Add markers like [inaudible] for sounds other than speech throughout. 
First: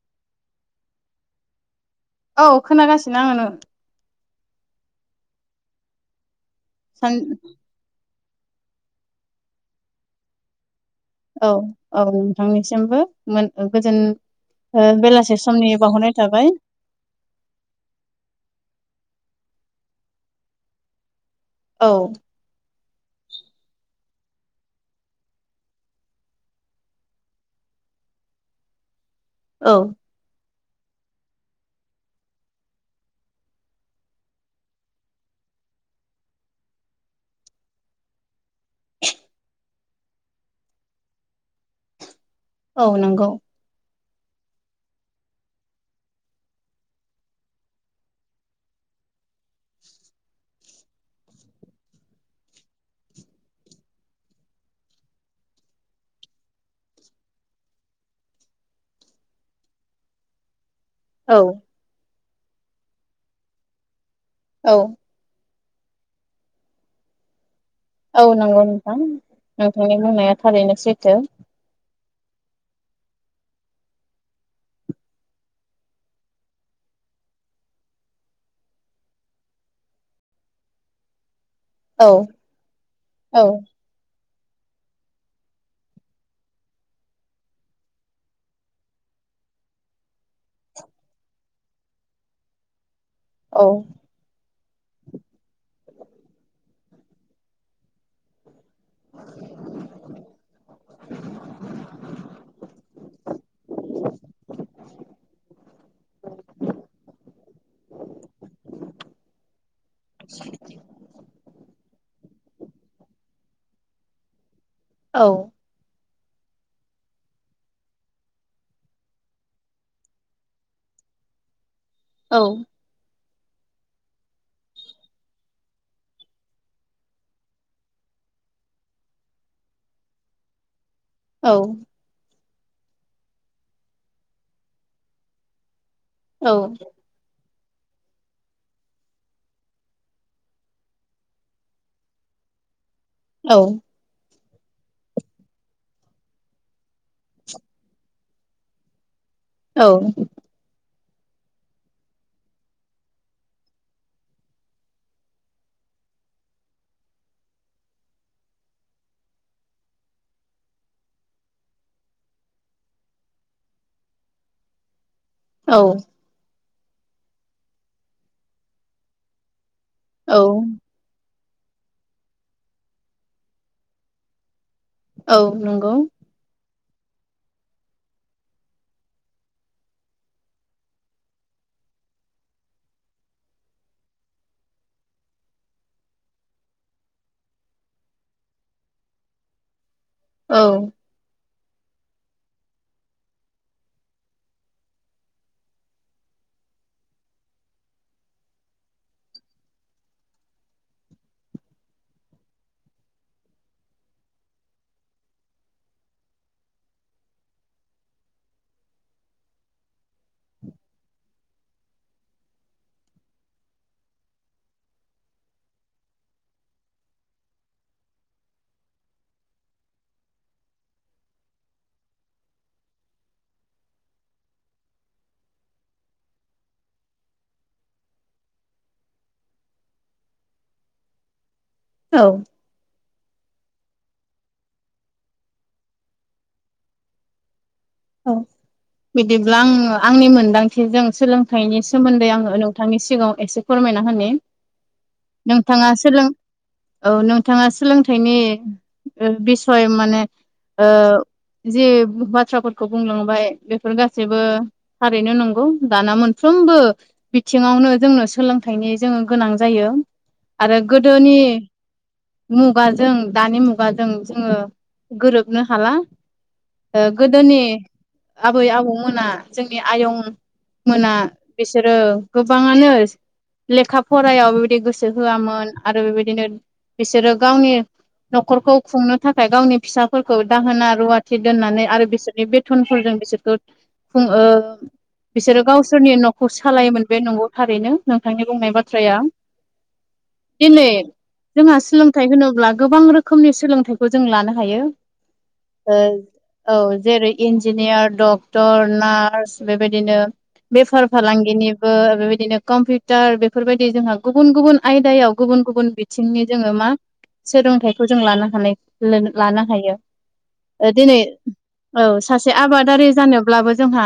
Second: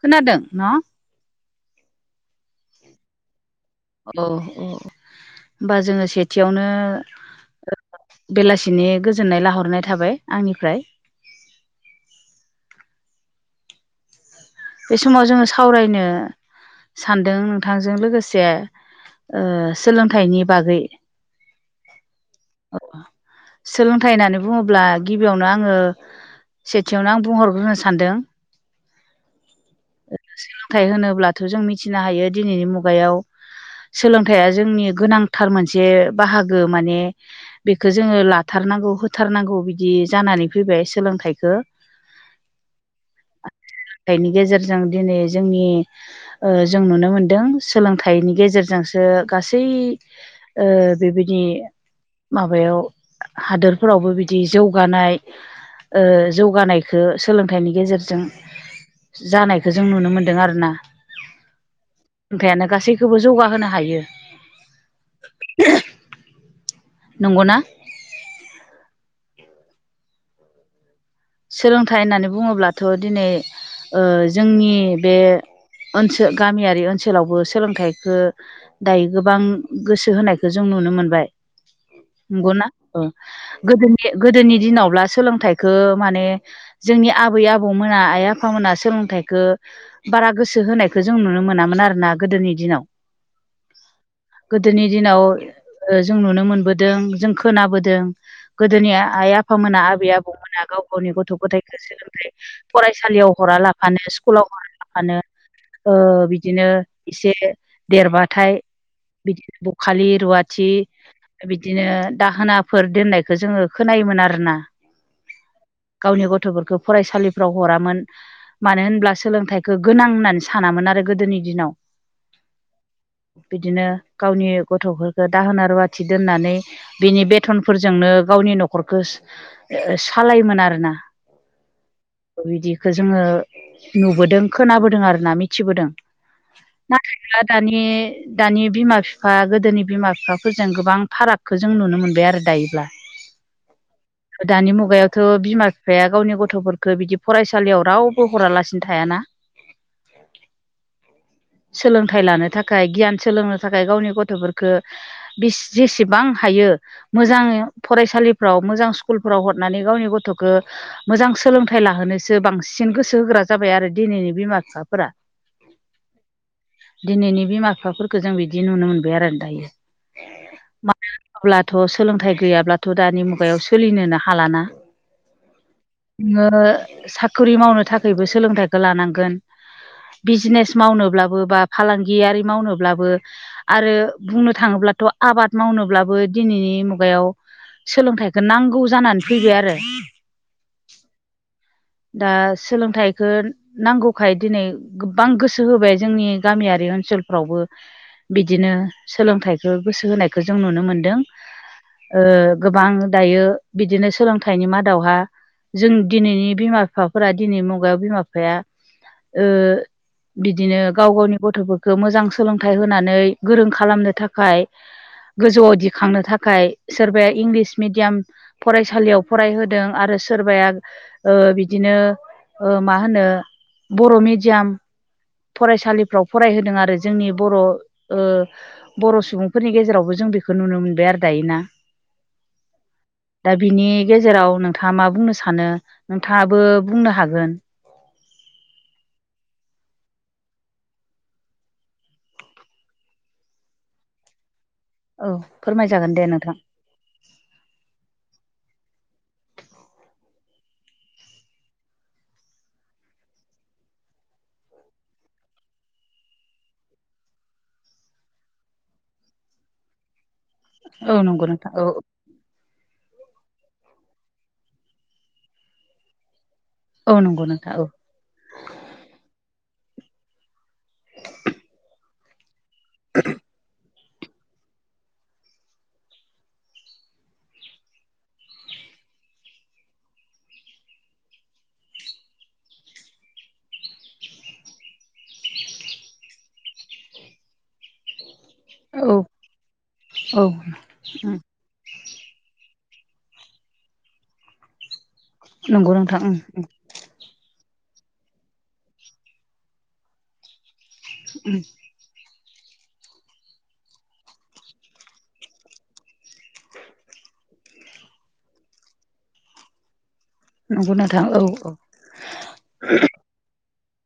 खोनादों न'? औ खोनागासिनो आङो नों औ औ होमबा जोङो सेथियावनो सान बेलासिनि गोजोननाय लाहरनाय थाबाय आंनिफ्राय। औ औ नोंथांनिसिमबो मोन गोजोन ओ बे समाव बेलासे जोङो समनि सावरायनो बावहरनाय थाबाय। सानदों नोंथांजों लोगोसे सोलोंथाइनि बागै औ सोलोंथाइ होननानै बुङोब्ला गिबियावनो आङो सेथियावनो आं बुंहरग्रोनो सानदों औ सोलोंथाइ होनोब्लाथ' जों मिथिनो हायो दिनैनि मुगायाव सोलोंथाइया जोंनि गोनांथार मोनसे बाहागो माने बेखौ जोङो ला होथारनांगौ होथारनांगौ बिदि जानानै फैबाय सोलोंथाइखौ। औ नंगौ थाइनि गेजेरजों दिनै जोंनि ओ जों नुनो मोनदों सोलोंथाइनि गेजेरजोंसो गासै ओ बेबायदि माबायाव हादोरफोरावबो बिदि जौगानाय ओ जौगानायखौ सोलोंथाइनि गेजेरजों जानायखौ जों नुनो मोन्दों आरो ना। औ लोंयानो गासैखौबो जौगाहोनो हायो। औ नंगौना? औ नंगौ नोंथां नोंथांनि बुंनाया थारैनो सैथो। सोलोंथाइ होननानै बुङोब्लाथ' दिनै जोंनि बे ओनसो गामियारि ओनसोलावबो सोलोंथाइखो दायो गोबां गोसो होनायखौ जों नुनो मोनबाय। औ नंगौना ओ औ गोदोनि गोदोनि दिनावब्ला सोलोंथाइखो माने जोंनि आबै आबौमोना आइ आफामोना सोलोंथाइखो बारा गोसो होनायखौ जों नुनो मोनामोन आरोोना गोदोनि दिनाव औ गोदोनि दिनाव जों नुनो मोनबोदों जों खोनाबोदों गोदोनि आइ आफामोना आबै आबौमोन गावनि गथ' गथायखौसो ओफ्राय फरायसालियाव हरा लाफानो स्कुलाव हरा लाफानो ओ बिदिनो एसे देरबाथाय बिदि बखालि रुवाथि बिदिनो दाहोनाफोर दोननायखो जोङो खोनायोमोन आरोना। औ गावनि गथ'फोरखो फरायसालिफ्राव हरामोन। मानो होनब्ला सोलोंथाइखो गोनां होननानै सानामोन आरो गोदोनि दिनाव। औ बिदिनो गावनि गथ'फोरखो दाहोना रुवाथि दोननानै बिनि बेथनफोरजोंनो गावनि न'खरखो ओ सालायोमोन आरोना। औ बिदिखो जोङो नुबोदों खोनाबोदों आरोना मिथिबोदों। औ नाथायब्ला दानि दानि बिमा फिफा गोदोनि बिमा बिफाफोरजों गोबां फारागखो जों नुनो मोनबाय आरो दायोब्ला। औ दानि मुगायावथ' बिमा बिफाया गावनि गथ'फोरखो बिदि फरायसालियाव रावबो हरालासिनो थायाना। औ सोलोंथाइ लानो थाखाय गियान सोलोंनो थाखाय गावनि गथ'फोरखो बेस जेसेबां हायो मोजांयै फरायसालिफ्राव मोजां स्कुलफ्राव हरनानै गावनि गथ'खो मोजां सोलोंथाइ लाहोनोसो बांसिन गोसो होग्रा जाबाय आरो दिनैनि बिमा बिफाफोरा। औ दिनैनि बिमा बिफाफोरखो जों बिदि नुनो मोनबाय आरो दायो। औ मानो होनोब्लाथ' सोलोंथाइ गैयाब्लाथ' दानि मुगायाव सोलिनोनो हालाना। औ नंगौ नोङो साख्रि मावनो थाखायबो सोलोंथाइखौ लानांगोन बिजनेस मावनोब्लाबो बा फालांगियारि मावनोब्लाबो आरो बुंनो थाङोब्लाथ' आबाद मावनोब्लाबो दिनैनि मुगायाव सोलोंथाइखो नांगौ जानानै फैबाय आरो। औ दा सोलोंथाइखो नांगौखाय दिनै गोबां गोसो होबाय जोंनि गामियारि ओनसोलफ्रावबो। बिदिनो सोलोंथाइखो गोसो होनायखौ जों नुनो मोनदों। ओ, गोबां दायो बिदिनो सोलोंथाइनि मा दावहा जों दिनैनि बिमा बिफाफोरा दिनै मुगायाव बिमा बिफाया ओ बिदिनो गाव गावनि गथ'फोरखो मोजां सोलोंथाइ होनानै गोरों खालामनो थाखाय गोजौआव दिखांनो थाखाय सोरबाया इंलिस मिडियाम फरायसालियाव फरायहो दों आरो सोरबाया ओ बिदिनो ओ मा होनो बर' मिडियाम फरायसालिफ्राव फरायहोदों आरो जोंनि बर' ओ बर' सुबुंफोरनि गेजेरावबो जों बेखौ नुनो मोनबाय आरो दायोना। औ दा बिनि गेजेराव नोंथाङा मा बुंनो सानो नोंथाङाबो बुंनो हागोन। औ बिदिब्ला आङो आंनि मोनदांथिजों सोलोंथाइनि सोमोन्दै आङो नोंथांनि सिगाङाव एसे फोरमायना होनो औ नोंथाङा फोरमायजागोन दे सोलों नोंथां औ नोंथाङा सोलोंथाइनि ओ बिसय माने ओ जे बाथ्राफोर खौ बुंलांबाय बेफोर गासैबो थारैनो नंगौ। दाना मोनफ्रोमबो बिथिङावनो जोंनो सोलोंथाइनि जोङो गोनां जायो। आरो औ गोदोनि नंगौ नोंथां औ मुगाजों दानि मुगाजों जोङो गोरोबनो हाला ओ औ नंगौ गोदोनि नोंथां आबै आबौमोना जोंनि आयं मोना बिसोरो गोबाङानो लेखा फरायाव बेबायदि गोसो होआमोन आरो बेबायदिनो बिसोरो गावनि न'खरखौ खुंनो थाखाय गावनि फिसाफोरखौ दाहोना रुवाथि दोननानै आरो बिसोरनि बे थनफोरजों बिसोरखौ खु ओ बिसोरो गावसोरनि न'खौ सालायोमोन बे नंगौ थारैनो नोंथांनि बुंनाय बाथ्राया औ औ औ दिनै जोंहा सोलोंथाइ होनोब्ला गोबां रोखोमनि सोलोंथाइखौ जों लानो हायो नंगौ ओ नोंथां उम उम औ जेरै इन्जिनियार डक्टर नार्स बेबायदिनो बेफार फालांगिनि ओ बेबायदिनो कम्पिउटार बेफोरबायदि जोंहा गुबुन गुबुन आयदायाव गुबुन गुबुन बिथिंनि जोङो मा सोलोंथाइखौ जों लानो हानाय लानो हायो। नंगौ दिनै नोंथां औ औ सासे आबादारि जानोब्लाबो जोंहा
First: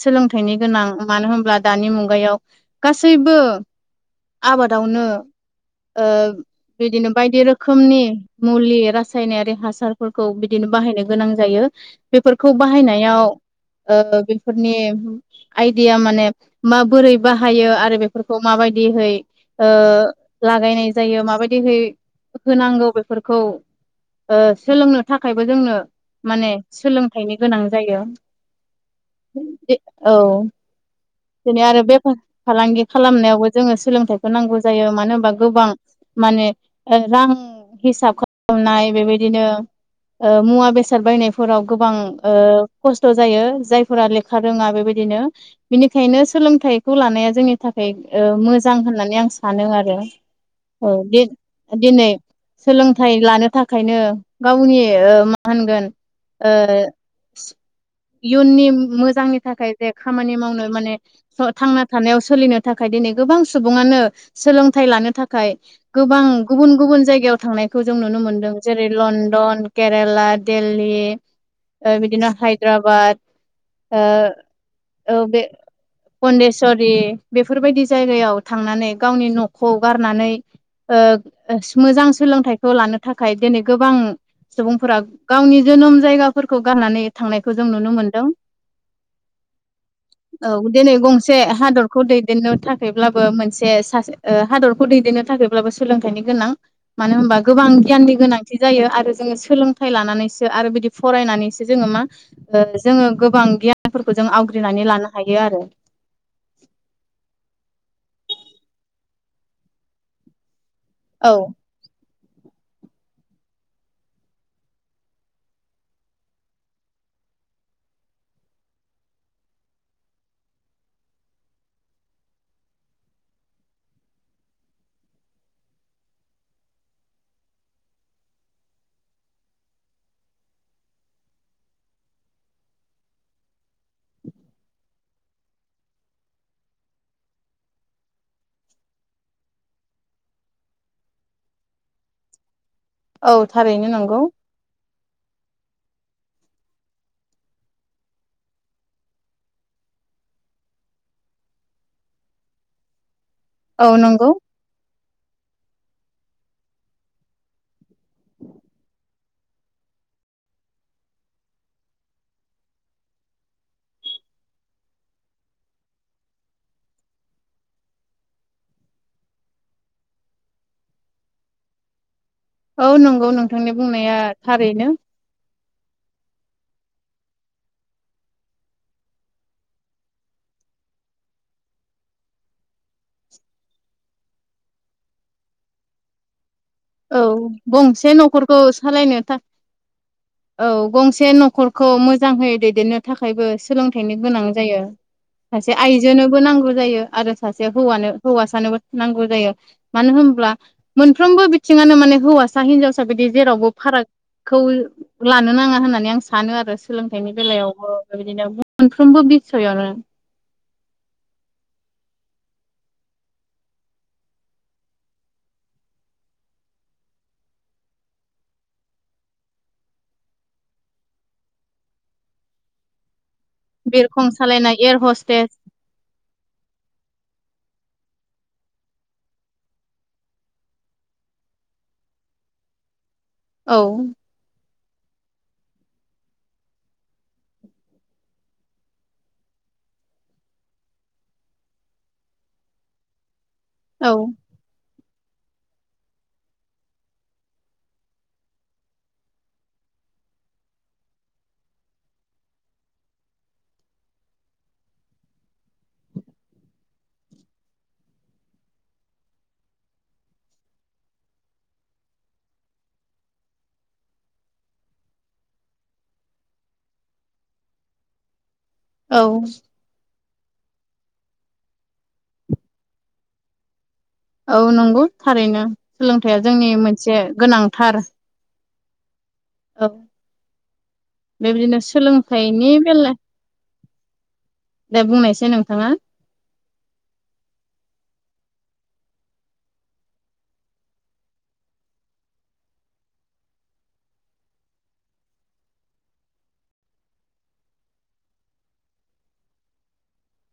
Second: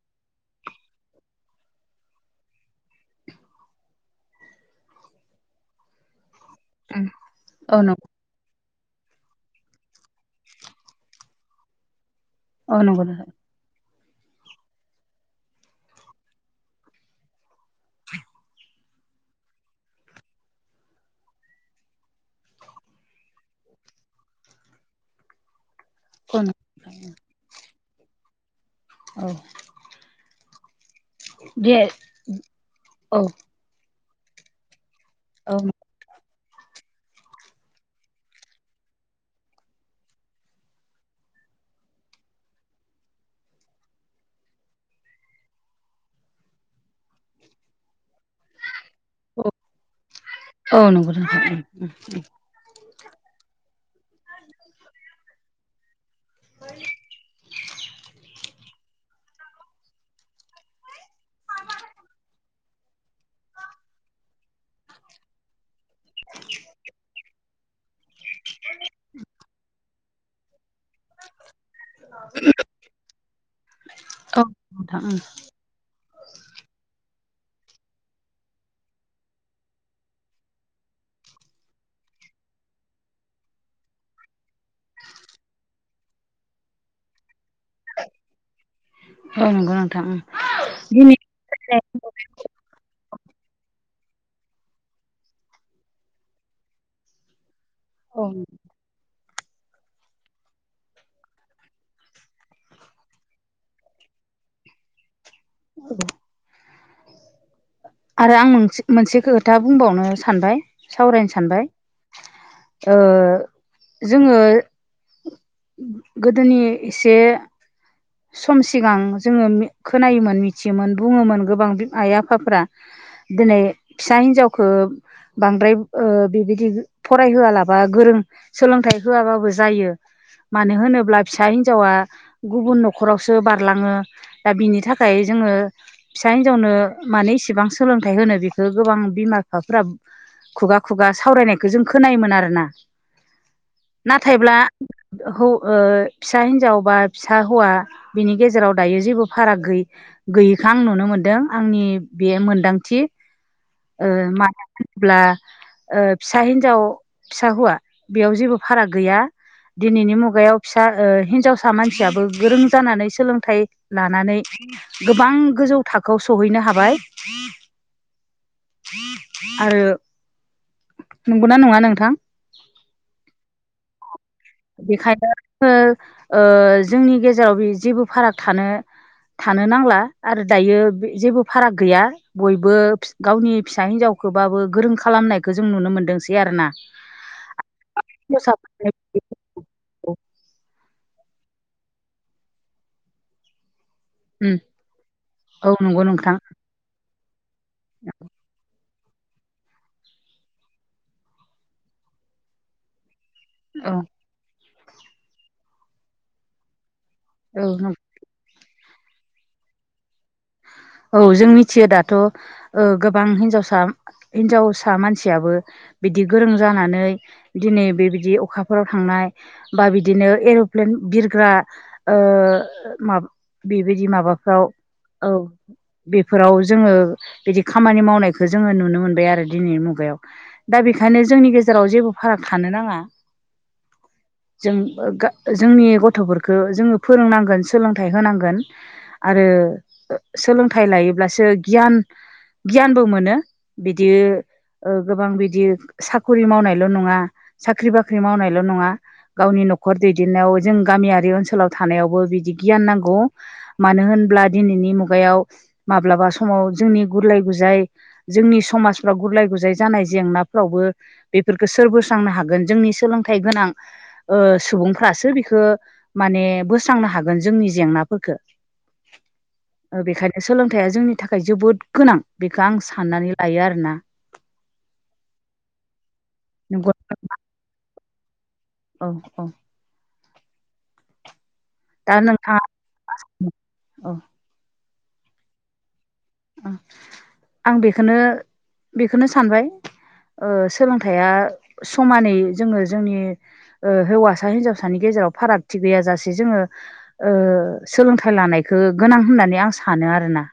सोलोंथाइनि गोनां मानो होनब्ला दानि मुगायाव गासैबो आबादावनो ओ उम बिदिनो बायदि औ रोखोमनि नंगौ मुलि रासायनारि हासारफोरखौ बिदिनो बाहायनो गोनां जायो बेफोरखौ औ नंगौ बाहायनायाव नोंथां ओ बेफोरनि आइडिया माने माबोरै बाहायो आरो बेफोरखौ माबायदिहै ओ लागायनाय जायो माबायदिहै होनांगौ बेफोरखौ ओ सोलोंनो थाखायबो जोंनो औ माने सोलोंथाइनि गोनां जायो। औ औ दिनै दे आरो बेफार फालांगि औ खालामनायावबो जोङो सोलोंथाइखौ नांगौ जायो मानो होनबा औ गोबां माने रां हिसाब खालामनाय बेबायदिनो मुवा बेसाद बायनायफोराव गोबां खस्थ' जायो जायफोरा लेखा रोङा बेबायदिनो बिनि खायनो सोलोंथाइखौ लानाया जोंनि थाखाय ओ मोजां होननानै आं सानो आरो औ नंगौ दे नोंथां दिनै सोलोंथाइ लानो थाखायनो गावनि ओ मा होनगोन इयुननि मोजांनि थाखाय जे खामानि मावनो माने थांना थानायाव सोलिनो थाखाय दिनै गोबां सुबुङानो सोलोंथाइ लानो थाखाय गोबां गुबुन गुबुन जायगायाव थांनाय खौ जों नुनो मोन्दों जेरै लण्डन केरेला दिल्ली ओ बिदिनो हायद्राबाद ओ उम औ नोंथां उम औ बे फन्डेस्वरि बेफोरबायदि जायगायाव थांनानै गावनि न'खौ गारनानै ओ मोजां सोलोंथाइखौ लानो थाखाय दिनै गोबां सुबुंफोरा गावनि जोनोम जायगाफोरखौ गारनानै थांनायखौ जों नुनो मोनदों औ नंगौ नोंथां उम औ दिनै गं से हादरखौ दैदेननो थाखायब्लाबो मोनसे सासे ओ हादरखौ दैदेननो थाखायब्लाबो सोलोंथाइनि गोनां मानो होनबा गोबां गियाननि औ गोनांथि जायो आरो जोङो सोलों थाय लानानैसो आरो बिदि फरायनानैसो जोङो मा ओ जोङो गोबां गियानफोरखौ जों आवग्रिनानै लानो हायो आरो [inaudible] आरो आं मोनसे खोथा बुंबावनो सानबाय औ सावरायनो सानबाय ओ जोङो गोदोनि एसे सम सिगां जोङो मि खोनायोमोन मिथियोमोन बुङोमोन गोबां आइ आफाफ्रा दिनै फिसा हिनजावखो बांद्राय ओ बिब्दि बि फरायहोआलाबा गोरों सोलोंथाइ होआबाबो जायो मानो होनोब्ला फिसा हिनजावा गुबुन नख खरावसो बारलाङो दा बिनि थाखाय जोङो फिसा हिनजावनो माने इसेबां सोलोंथाइ होनो बेखौ गोबां बिमा बिफाफोरा खुगा खुगा सावरायनायखौ जों खोनायोमोन आरोना। औ थारैनो नंगौ नाथायब्ला हौ ओ फिसा हिनजाव बा फिसा हौवा बिनि गेजेराव दायो जेबो फाराग गैयै गैयिखो आं नुनो मोनदों आंनि बे मोनदांथि। औ नंगौ मानो होनोब्ला ओ फिसा हिन्जाव फिसा हौवा बेयाव जेबो फाराग गैया। दिनैनि मुगायाव फिसा ओ हिनजावसा मानसियाबो गोरों जानानै सोलोंथाइ लानानै गोबां गोजौ थाखोआव सहैनो हाबाय। [inaudible] आरो नंगौना नङा नोंथां? औ नंगौ नोंथांनि बुंनाया थारैनो बेखायनो जोङो ओ जोंनि गेजेराव बे जेबो फाराग थानो थानो नांला आरो दायो जेबो फाराग गैया। बयबो गावनि फिसा हिनजावखौबाबो गोरों खालामनायखौ जों नुनो मोनदोंसै आरोना। औ गंसे न'खरखौ हिनजावसाफोरनो सालायनो था औ गंसे न'खर खौ मोजांहै दैदेननो थाखायबो सोलोंथाइनो गोनां जायो औ सासे नंगौ नोंथां आइजोनोबो नांगौ जायो आरो सासे हौवानो हौवासानोबो नांगौ जायो मानो होनब्ला मोनफ्रोमबो बि थिङानो माने हौवासा हिन्जावसा बेबादि जेरावबो औ फाराग खौ लानो नाङा होननानै आं सानो आरो सोलोंथाइनि बेलायावबो। नंगौ बिदिनो मोनफ्रोमबो बिसयआवनो औ जोंनिथि दाथ' ओ गोबां हिनजावसा हिनजावसा मानसियाबो बिदि गोरों जानानै दिनै बेबायदि अखाफोराव थांनाय बा बिदिनो एर'प्लेन बिरग्रा ओ माबा बेबायदि बिरखं माबाफ्राव सालायनाय एयार औ। हस्टेस बेफोराव जोङो बिदि खामानि मावनायखौ जोङो नुनो मोनबाय आरो दिनैनि मुगायाव। दा बेखायनो जोंनि गेजेराव जेबो फाराग थानो नाङा। औ। जों जोंनि गथ'फोरखौ जोङो फोरोंनांगोन सोलोंथाइ होनांगोन। आरो सोलोंथाइ लायोब्लासो गियान गियानबो मोनो बिदि औ ओ गोबां बिदि साख'रि मावनायल' नङा साख्रि बाख्रि मावनायल' नङा गावनि न'खर दैदेननायाव जों गामियारि ओनसोलाव थानायावबो बिदि गियान नांगौ। मानो होनब्ला दिनैनि मुगायाव माब्लाबा समाव जोंनि गुरलाय गुजाय जोंनि समाजफ्राव गुरलाय गुजाय जानाय जेंनाफ्रावबो बेफोरखौ सोर बोस्रांनो हागोन जोंनि सोलोंथाइ गोनां ओ सुबुंफ्रासो बिखौ माने बोस्रांनो हागोन जोंनि जेंनाफोरफोरखो। औ। बेखायनो सोलोंथाइया जोंनि थाखाय जोबोद गोनां बेखौ आं साननानै लायो आरोना। औ नंगौ थारैनो सोलोंथाइया जोंनि नंगौ मोनसे गोनांथार अ अ। औ बेबायदिनो दा नोंथाङा सोलोंथाइनि बेला औ दा बुंनायसाय नोंथाङा आं बेखौनो बेखौनो सानबाय। ओ सोलोंथाइया समानै जोङो जोंनि हौवासा हिनजावसानि गेजेराव फारागथि गैयाजासे जोङो ओ सोलोंथाइ लानायखौ गोनां होननानै आं सानो आरोना।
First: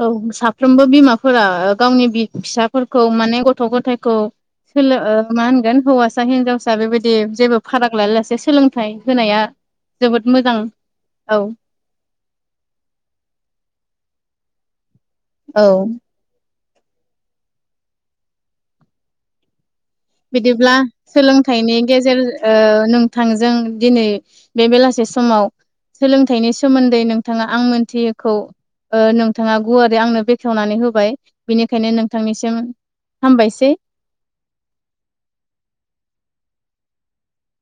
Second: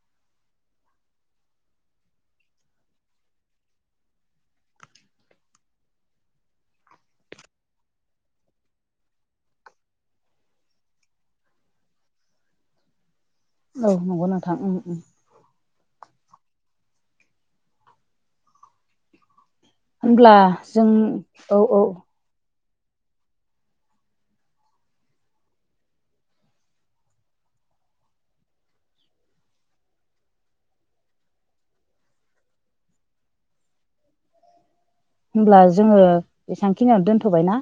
औ साफ्रोमबो बिमाफोरा गावनि फिसाफोरखौ माने गथ' गथायखौ सोलो मा होनगोन हौवासा हिनजावसा बेबायदि जेबो फाराग लायालासे सोलोंथाइ होनाया जोबोद मोजां औ। औ नंगौ नोंथां उम उम। औ। होनब्ला बिदिब्ला जों औ सोलोंथाइनि औ गेजेर नोंथांजों दिनै बे बेलासे समाव सोलोंथाइनि सोमोन्दै नोंथाङा आं मोनथियैखौ नोंथाङा गुवारै आंनो बेखेवनानै होबाय बेनिखायनो नोंथांनिसिम हामबायसेै। होमब्ला जोङो एसांखिनियाव दोनथ'बायना।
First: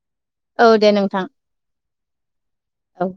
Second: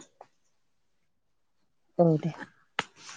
औ दे नोंथां। औ दे औ